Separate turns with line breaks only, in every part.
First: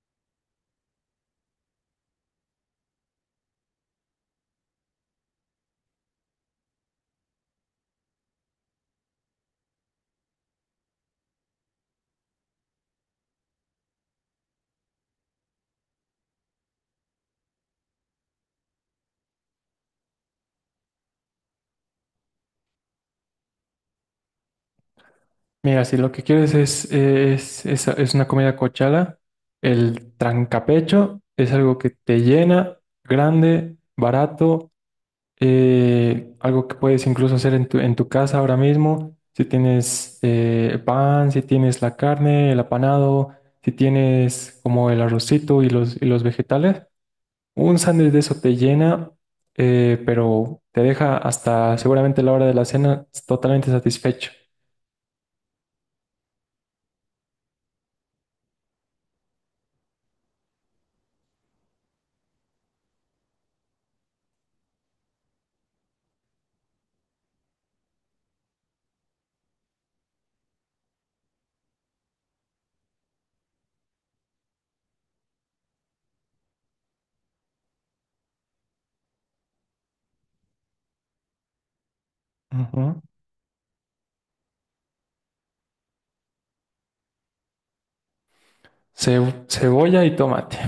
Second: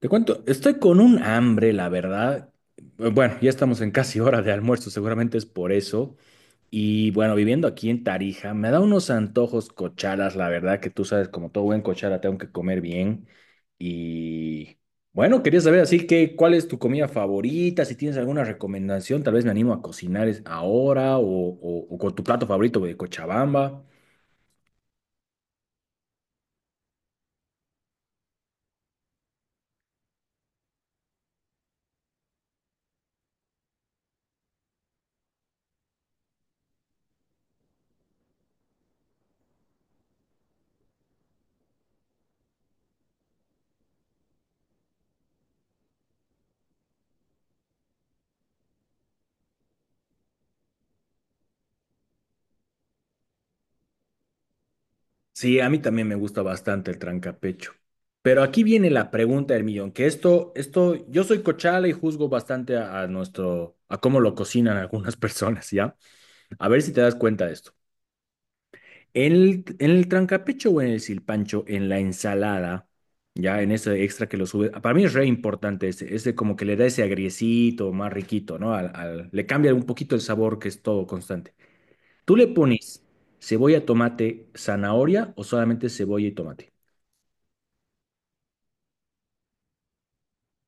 Te cuento, estoy con un hambre, la verdad. Bueno, ya estamos en casi hora de almuerzo, seguramente es por eso. Y bueno, viviendo aquí en Tarija, me da unos antojos cochalas, la verdad que tú sabes, como todo buen cochala, tengo que comer bien. Y bueno, quería saber así que, ¿cuál es tu comida favorita? Si tienes alguna recomendación, tal vez me animo a cocinar ahora o con tu plato favorito de Cochabamba.
Mira, si lo que quieres es una comida cochala, el trancapecho es algo que te llena, grande, barato, algo que puedes incluso hacer en tu casa ahora mismo. Si tienes pan, si tienes la carne, el apanado, si tienes como el arrocito y los vegetales, un sándwich de eso te llena, pero te deja hasta seguramente la hora de la cena totalmente satisfecho.
Sí, a mí también me gusta bastante el trancapecho. Pero aquí viene la pregunta del millón, que esto, yo soy cochala y juzgo bastante a nuestro, a cómo lo cocinan algunas personas, ¿ya? A ver si te das cuenta de esto. En el trancapecho o en el silpancho, en la ensalada, ya en ese extra que lo sube, para mí es re importante ese como que le da ese agriecito más riquito, ¿no? Le cambia un poquito el sabor que es todo constante. ¿Tú le
Ujú.
pones cebolla, tomate, zanahoria o solamente cebolla y tomate?
Cebolla y tomate.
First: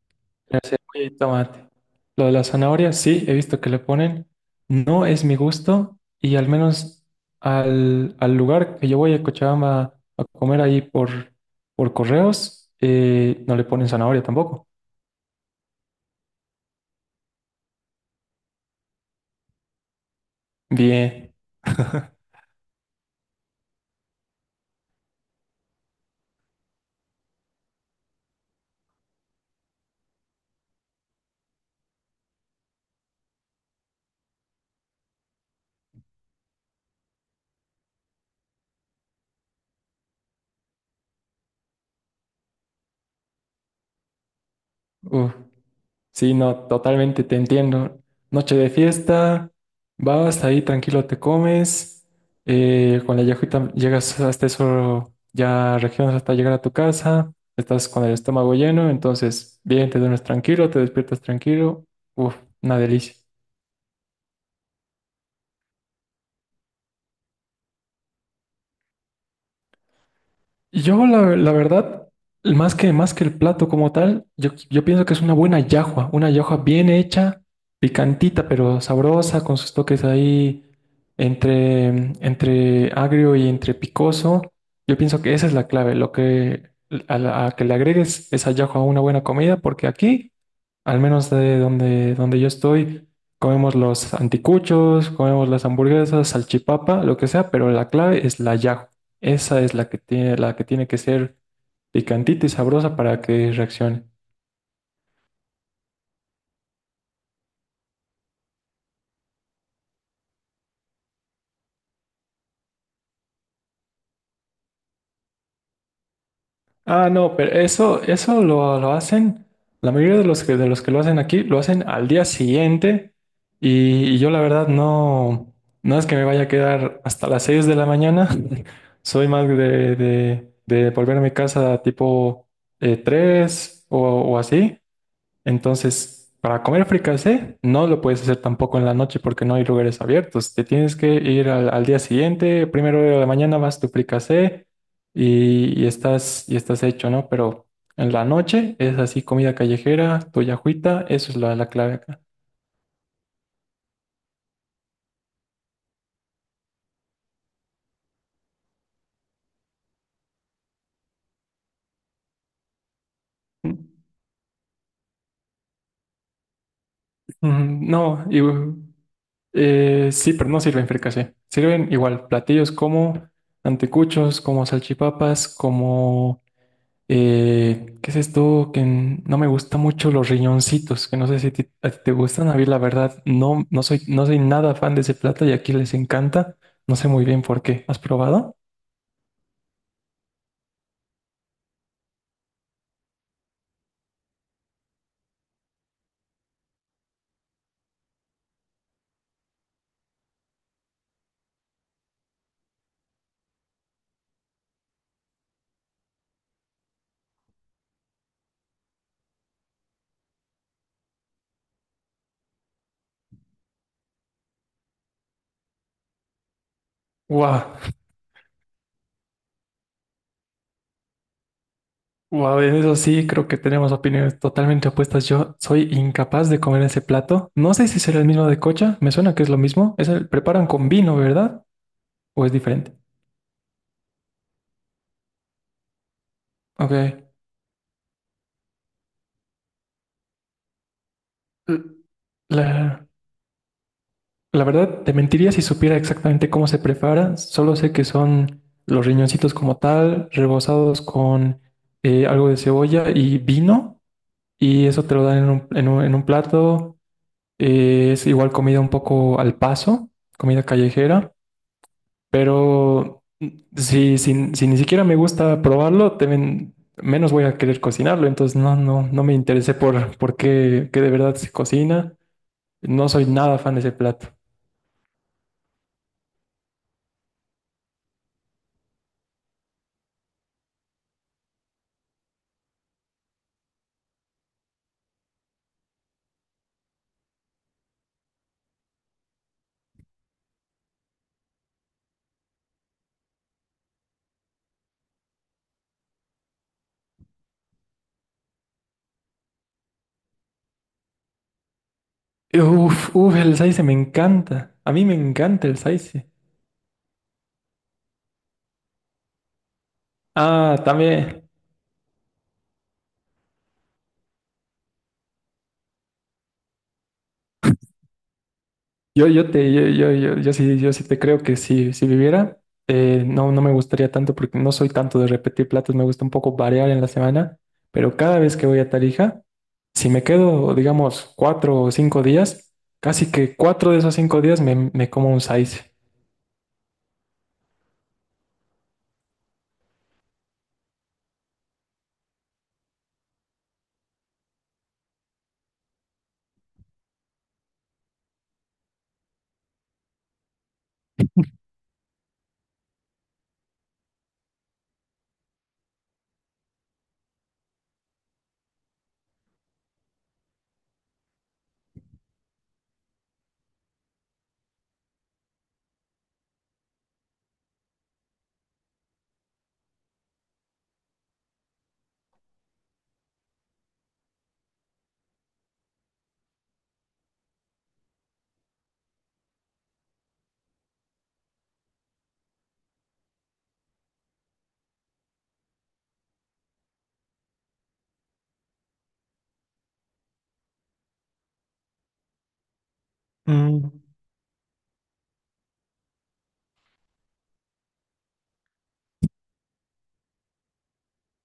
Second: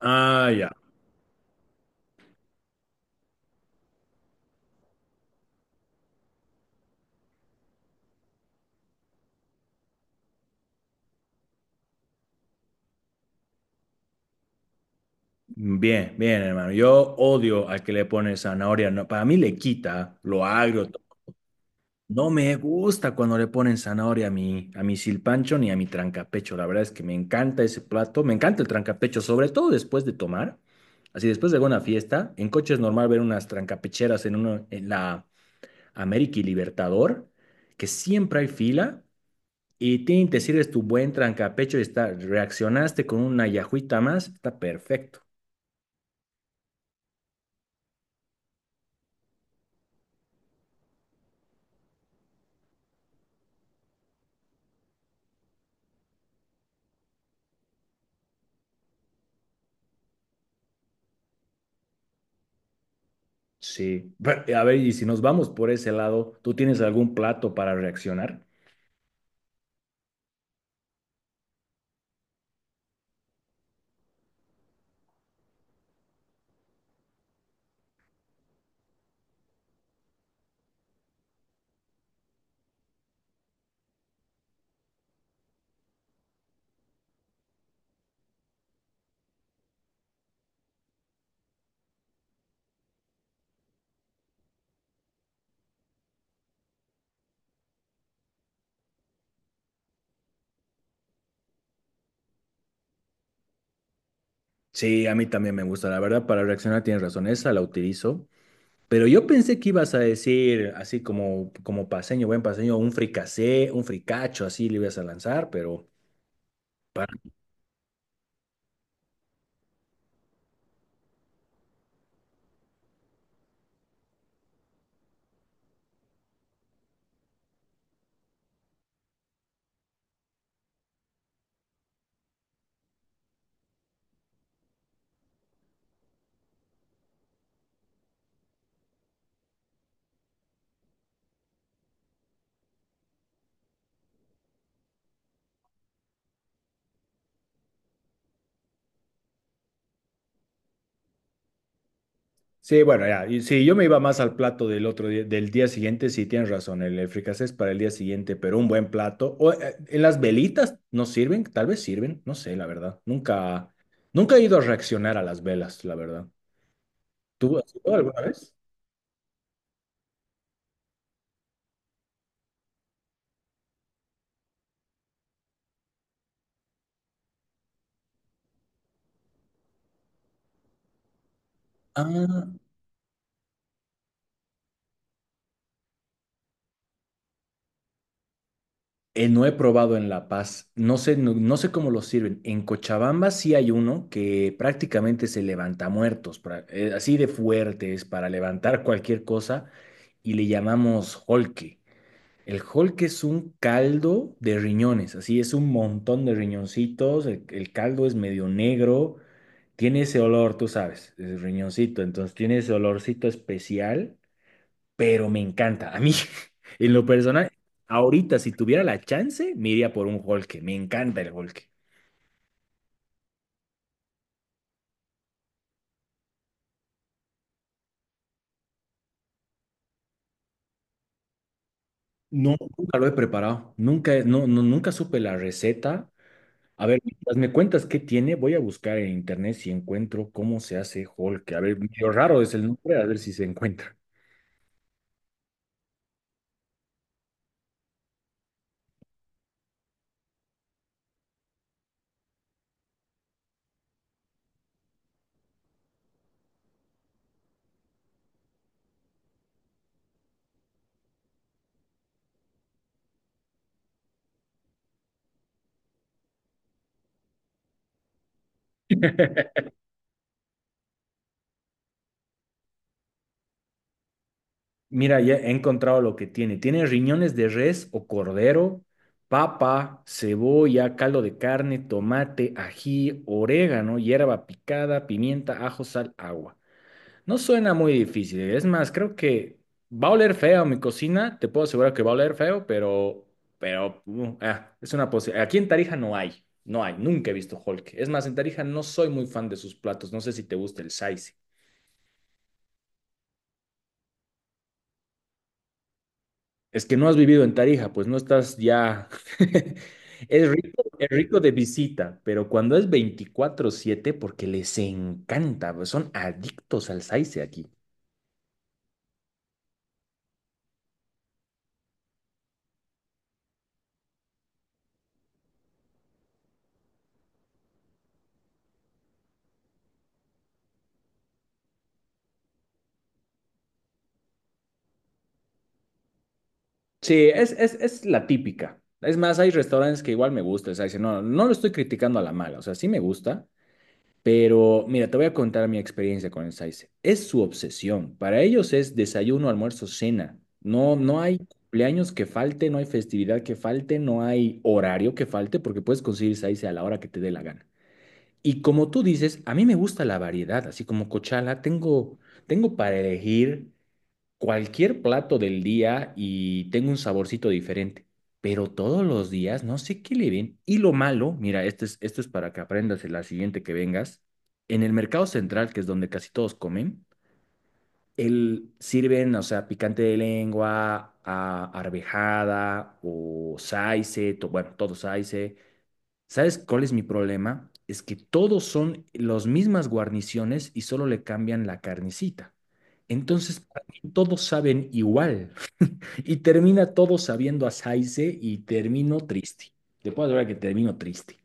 Ah,
La
ya.
cebolla y tomate. Lo de la zanahoria, sí, he visto que le ponen. No es mi gusto y al menos al lugar que yo voy a Cochabamba a comer ahí por correos, no le ponen zanahoria tampoco.
Bien, bien, hermano. Yo odio al que le pone zanahoria. No, para mí le quita lo agrio.
Bien.
No me gusta cuando le ponen zanahoria a mi silpancho ni a mi trancapecho. La verdad es que me encanta ese plato. Me encanta el trancapecho, sobre todo después de tomar. Así, después de alguna fiesta, en coche es normal ver unas trancapecheras en, uno, en la América y Libertador, que siempre hay fila. Y tin, te sirves tu buen trancapecho y está, reaccionaste con una yajuita más, está perfecto.
Uf. Sí, no, totalmente te entiendo. Noche de fiesta, vas ahí tranquilo, te comes, con la yajita llegas hasta eso, ya regiones hasta llegar a tu casa, estás con el estómago lleno, entonces bien, te duermes tranquilo, te despiertas tranquilo, uf, una delicia.
Sí, pero, a ver, y si nos vamos por ese lado, ¿tú tienes algún plato para reaccionar?
La verdad, más que el plato como tal, yo pienso que es una buena yahua, una yahua bien hecha, picantita, pero sabrosa, con sus toques ahí entre, entre agrio y entre picoso. Yo pienso que esa es la clave, lo que a que le agregues esa yahua a una buena comida. Porque aquí, al menos de donde yo estoy, comemos los anticuchos, comemos las hamburguesas, salchipapa, lo que sea, pero la clave es la yajo. Esa es la que tiene que ser picantita y sabrosa para que reaccione.
Sí, a mí también me gusta, la verdad, para reaccionar tienes razón, esa la utilizo, pero yo pensé que ibas a decir, así como, como paseño, buen paseño, un fricasé, un fricacho, así le ibas a lanzar, pero
Ah, no, pero eso, eso lo hacen, la mayoría de los que lo hacen aquí, lo hacen al día siguiente y yo la verdad no, no es que me vaya a quedar hasta las 6 de la mañana. Soy más de volver a mi casa tipo 3 o así. Entonces, para comer fricasé, no lo puedes hacer tampoco en la noche porque no hay lugares abiertos. Te tienes que ir al día siguiente, primero de la mañana vas tu fricasé y estás hecho, ¿no? Pero en la noche es así, comida callejera, tu yajuita, eso es la clave acá.
sí, bueno, ya. Y sí, yo me iba más al plato del otro día, del día siguiente, sí, tienes razón, el fricasé es para el día siguiente, pero un buen plato. O, ¿en las velitas no sirven? Tal vez sirven, no sé, la verdad. Nunca, nunca he ido a reaccionar a las velas, la verdad. ¿Tú has
Mm.
ido alguna
No, y,
vez?
sí, pero no sirven fricasé. Sirven igual platillos como anticuchos, como salchipapas, como... ¿qué es esto? Que no me gusta mucho los riñoncitos, que no sé si a ti te
Ah,
gustan. A mí, la verdad, no, no soy nada fan de ese plato y aquí les encanta. No sé muy bien por qué. ¿Has probado?
no he probado en La Paz. No sé, no, no sé cómo lo sirven. En Cochabamba sí hay uno que prácticamente se levanta muertos, así de fuertes para levantar cualquier cosa, y le llamamos holque. El Hulk es un caldo de riñones, así es un montón de riñoncitos, el caldo es medio negro, tiene ese olor, tú sabes, es riñoncito, entonces tiene ese olorcito especial, pero me encanta. A mí, en lo personal,
Wow,
ahorita si tuviera la chance, me iría por un Hulk, me encanta el Hulk.
wow, en eso sí creo que tenemos opiniones totalmente opuestas. Yo soy incapaz de comer ese plato. No sé si será el mismo de cocha. Me suena que es lo mismo. Es el preparan con vino, ¿verdad? ¿O es
No,
diferente?
nunca lo he preparado, nunca, no, no, nunca supe la receta. A
Ok.
ver, mientras me cuentas qué tiene, voy a buscar en internet si encuentro cómo se hace Hulk. A ver,
L-
medio raro es el nombre, a
La,
ver si se encuentra.
La verdad, te mentiría si supiera exactamente cómo se prepara. Solo sé que son los riñoncitos como tal, rebozados con algo de cebolla y vino, y eso te lo dan en un, en un plato. Es igual comida un poco al paso, comida callejera, pero mm, si ni siquiera me gusta probarlo, te menos voy a querer cocinarlo. Entonces no, no me interesé por qué, qué de verdad se cocina. No soy nada fan de ese plato.
Mira, ya he encontrado lo que tiene. Tiene riñones de res o cordero, papa, cebolla, caldo de carne, tomate, ají, orégano, hierba picada, pimienta, ajo, sal, agua. No suena muy difícil, ¿eh? Es más, creo que va a oler feo mi cocina. Te puedo asegurar que va a oler feo, pero, es una posibilidad. Aquí en Tarija no hay. No hay. Nunca he visto Hulk. Es más, en Tarija no soy muy fan de sus platos. No sé si te gusta el saice.
Uf, uf, el saice me encanta. A mí me encanta el saice.
Es que no has vivido en Tarija, pues no estás ya.
Ah,
Es rico
también.
de visita, pero cuando es 24/7, porque les encanta, pues, son adictos al saice aquí.
Yo te, yo sí, yo sí te creo que si viviera, no, no me gustaría tanto porque no soy tanto de repetir platos. Me gusta un poco variar en la semana, pero cada vez que voy a Tarija, si me quedo, digamos, cuatro o cinco días, casi que cuatro de esos cinco días me como un saice.
Sí, es la típica. Es más, hay restaurantes que igual me gusta. O sea, dice, no, no lo estoy criticando a la mala. O sea, sí me gusta. Pero mira, te voy a contar mi experiencia con el Saize. Es su obsesión. Para ellos es desayuno, almuerzo, cena. No, no hay cumpleaños que falte, no hay festividad que falte, no hay horario que falte, porque puedes conseguir Saize a la hora que te dé la gana. Y como tú dices, a mí me gusta la variedad, así como cochala, tengo para elegir cualquier plato del día y tengo un saborcito diferente, pero todos los días no sé qué le ven. Y lo malo, mira, esto es para que aprendas en la siguiente que vengas. En el mercado central, que es donde casi todos comen, el, sirven, o sea, picante de lengua, arvejada o saice, to- bueno, todo saice. ¿Sabes cuál es mi problema? Es que todos son las mismas guarniciones y solo le cambian la carnecita. Entonces, para mí todos saben igual. Y termina todo sabiendo a Saize y termino triste. Te puedo asegurar que termino triste.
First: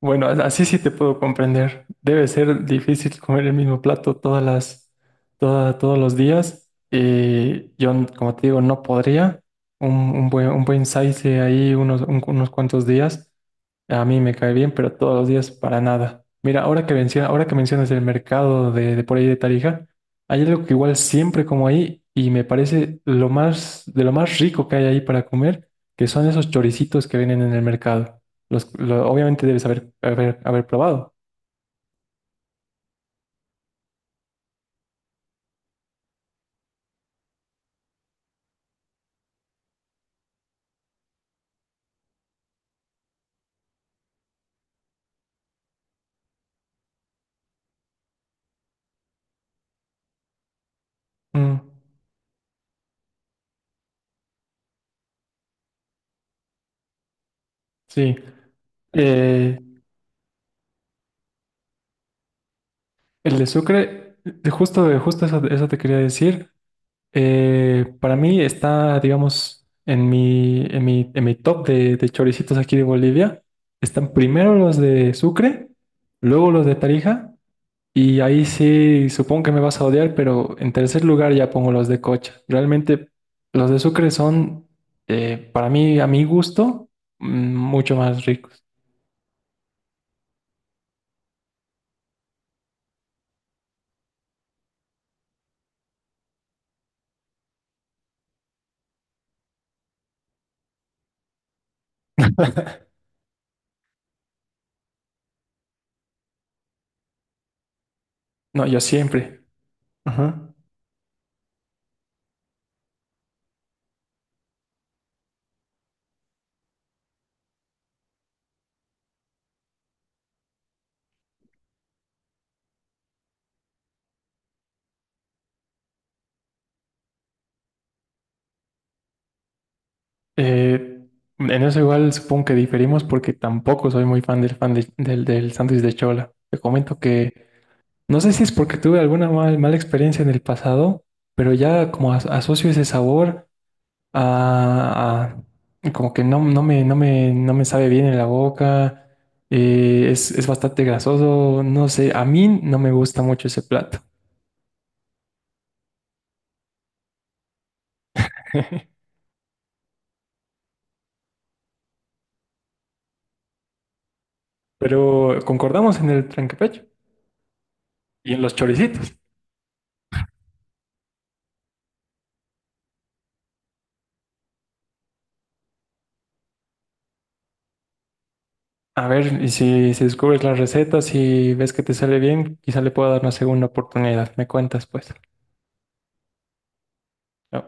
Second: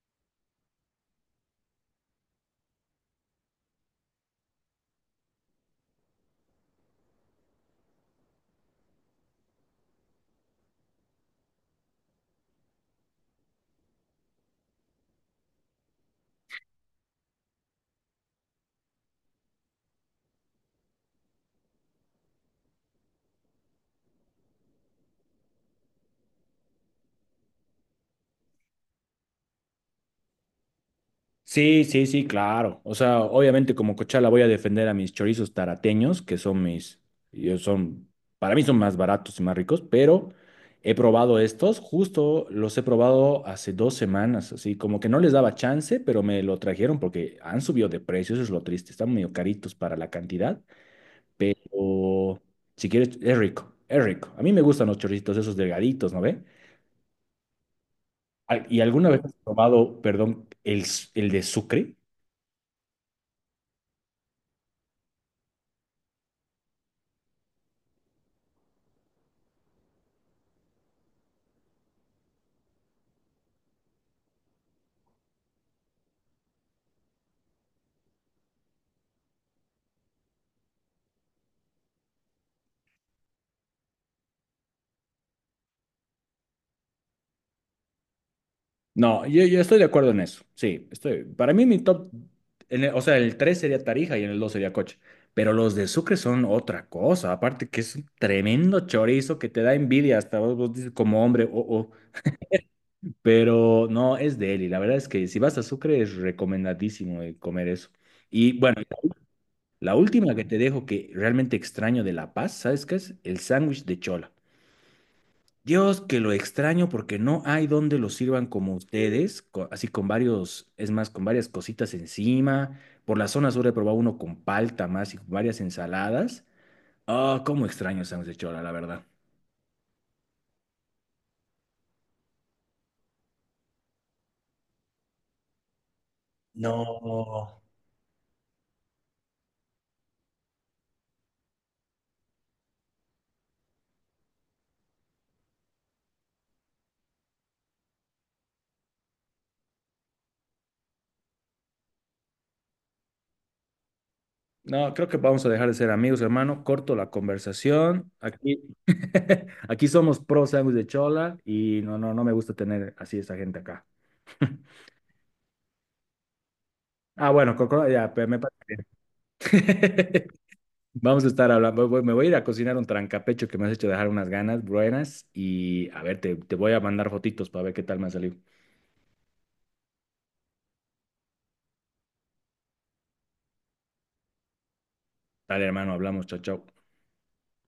Bueno, así sí te puedo comprender. Debe ser difícil comer el mismo plato todas todos los días. Y yo, como te digo, no podría. Un buen saice ahí unos, unos cuantos días. A mí me cae bien, pero todos los días para nada. Mira, ahora que menciona, ahora que mencionas el mercado de por ahí de Tarija, hay algo que igual siempre como ahí y me parece lo más, de lo más rico que hay ahí para comer, que son esos choricitos que vienen en el mercado. Obviamente debes haber probado.
Sí, sí, sí, claro. O sea, obviamente como cochala voy a defender a mis chorizos tarateños, que son mis, yo son, para mí son más baratos y más ricos, pero he probado estos, justo los he probado hace 2 semanas, así como que no les daba chance, pero me lo trajeron porque han subido de precio, eso es lo triste, están medio caritos para la cantidad,
Mm,
pero si quieres, es rico, es rico. A mí me gustan los chorritos esos delgaditos, ¿no ve?
sí.
Al- ¿Y alguna vez has
Eh,
probado, perdón, el de sucre?
el de Sucre, de justo eso, eso te quería decir. Para mí está, digamos, en mi top de choricitos aquí de Bolivia. Están primero los de Sucre, luego los de Tarija. Y ahí sí, supongo que me vas a odiar, pero en tercer lugar ya pongo los de Cocha. Realmente los de Sucre son, para mí, a mi gusto, mm, mucho más ricos.
No, yo estoy de acuerdo en eso, sí, estoy. Para mí mi top, en el- o sea, el 3 sería Tarija y en el 2 sería Coche. Pero los de Sucre son otra cosa, aparte que es un tremendo chorizo que te da envidia hasta vos, vos dices como hombre, oh, oh. Pero no, es de él y la verdad es que si vas a Sucre es recomendadísimo comer eso. Y
No,
bueno,
yo siempre.
la última que
Ajá.
te dejo que realmente extraño de La Paz, ¿sabes qué es? El sándwich de chola. Dios, que lo extraño porque no hay donde lo sirvan como ustedes, así con varios, es más, con varias cositas encima. Por la zona sur he probado uno con palta más y con varias ensaladas. Ah, cómo extraño el sándwich de chola, la verdad.
Eh, en eso igual supongo que diferimos porque tampoco soy muy fan del, del sándwich de chola. Te comento que
No.
no sé si es porque tuve mala experiencia en el pasado, pero ya como asocio ese sabor a, como que no, no me sabe bien en la boca, es bastante grasoso, no sé, a mí no me gusta mucho ese plato.
No, creo que vamos a dejar de ser amigos, hermano. Corto la conversación. Aquí, aquí somos pro sándwich de chola y no, no, no me gusta tener así esa gente acá.
Pero concordamos en el trancapecho
Ah, bueno, Coco, ya,
y en los choricitos.
Vamos a estar hablando. Me voy a ir a cocinar un trancapecho que me has hecho dejar unas ganas buenas. Y a ver, te voy a mandar fotitos para ver qué tal me ha salido.
A ver, y si descubres las recetas y ves que te sale bien, quizá le pueda dar una segunda oportunidad. Me cuentas, pues.
Dale, hermano, hablamos. Chao, chao.
No.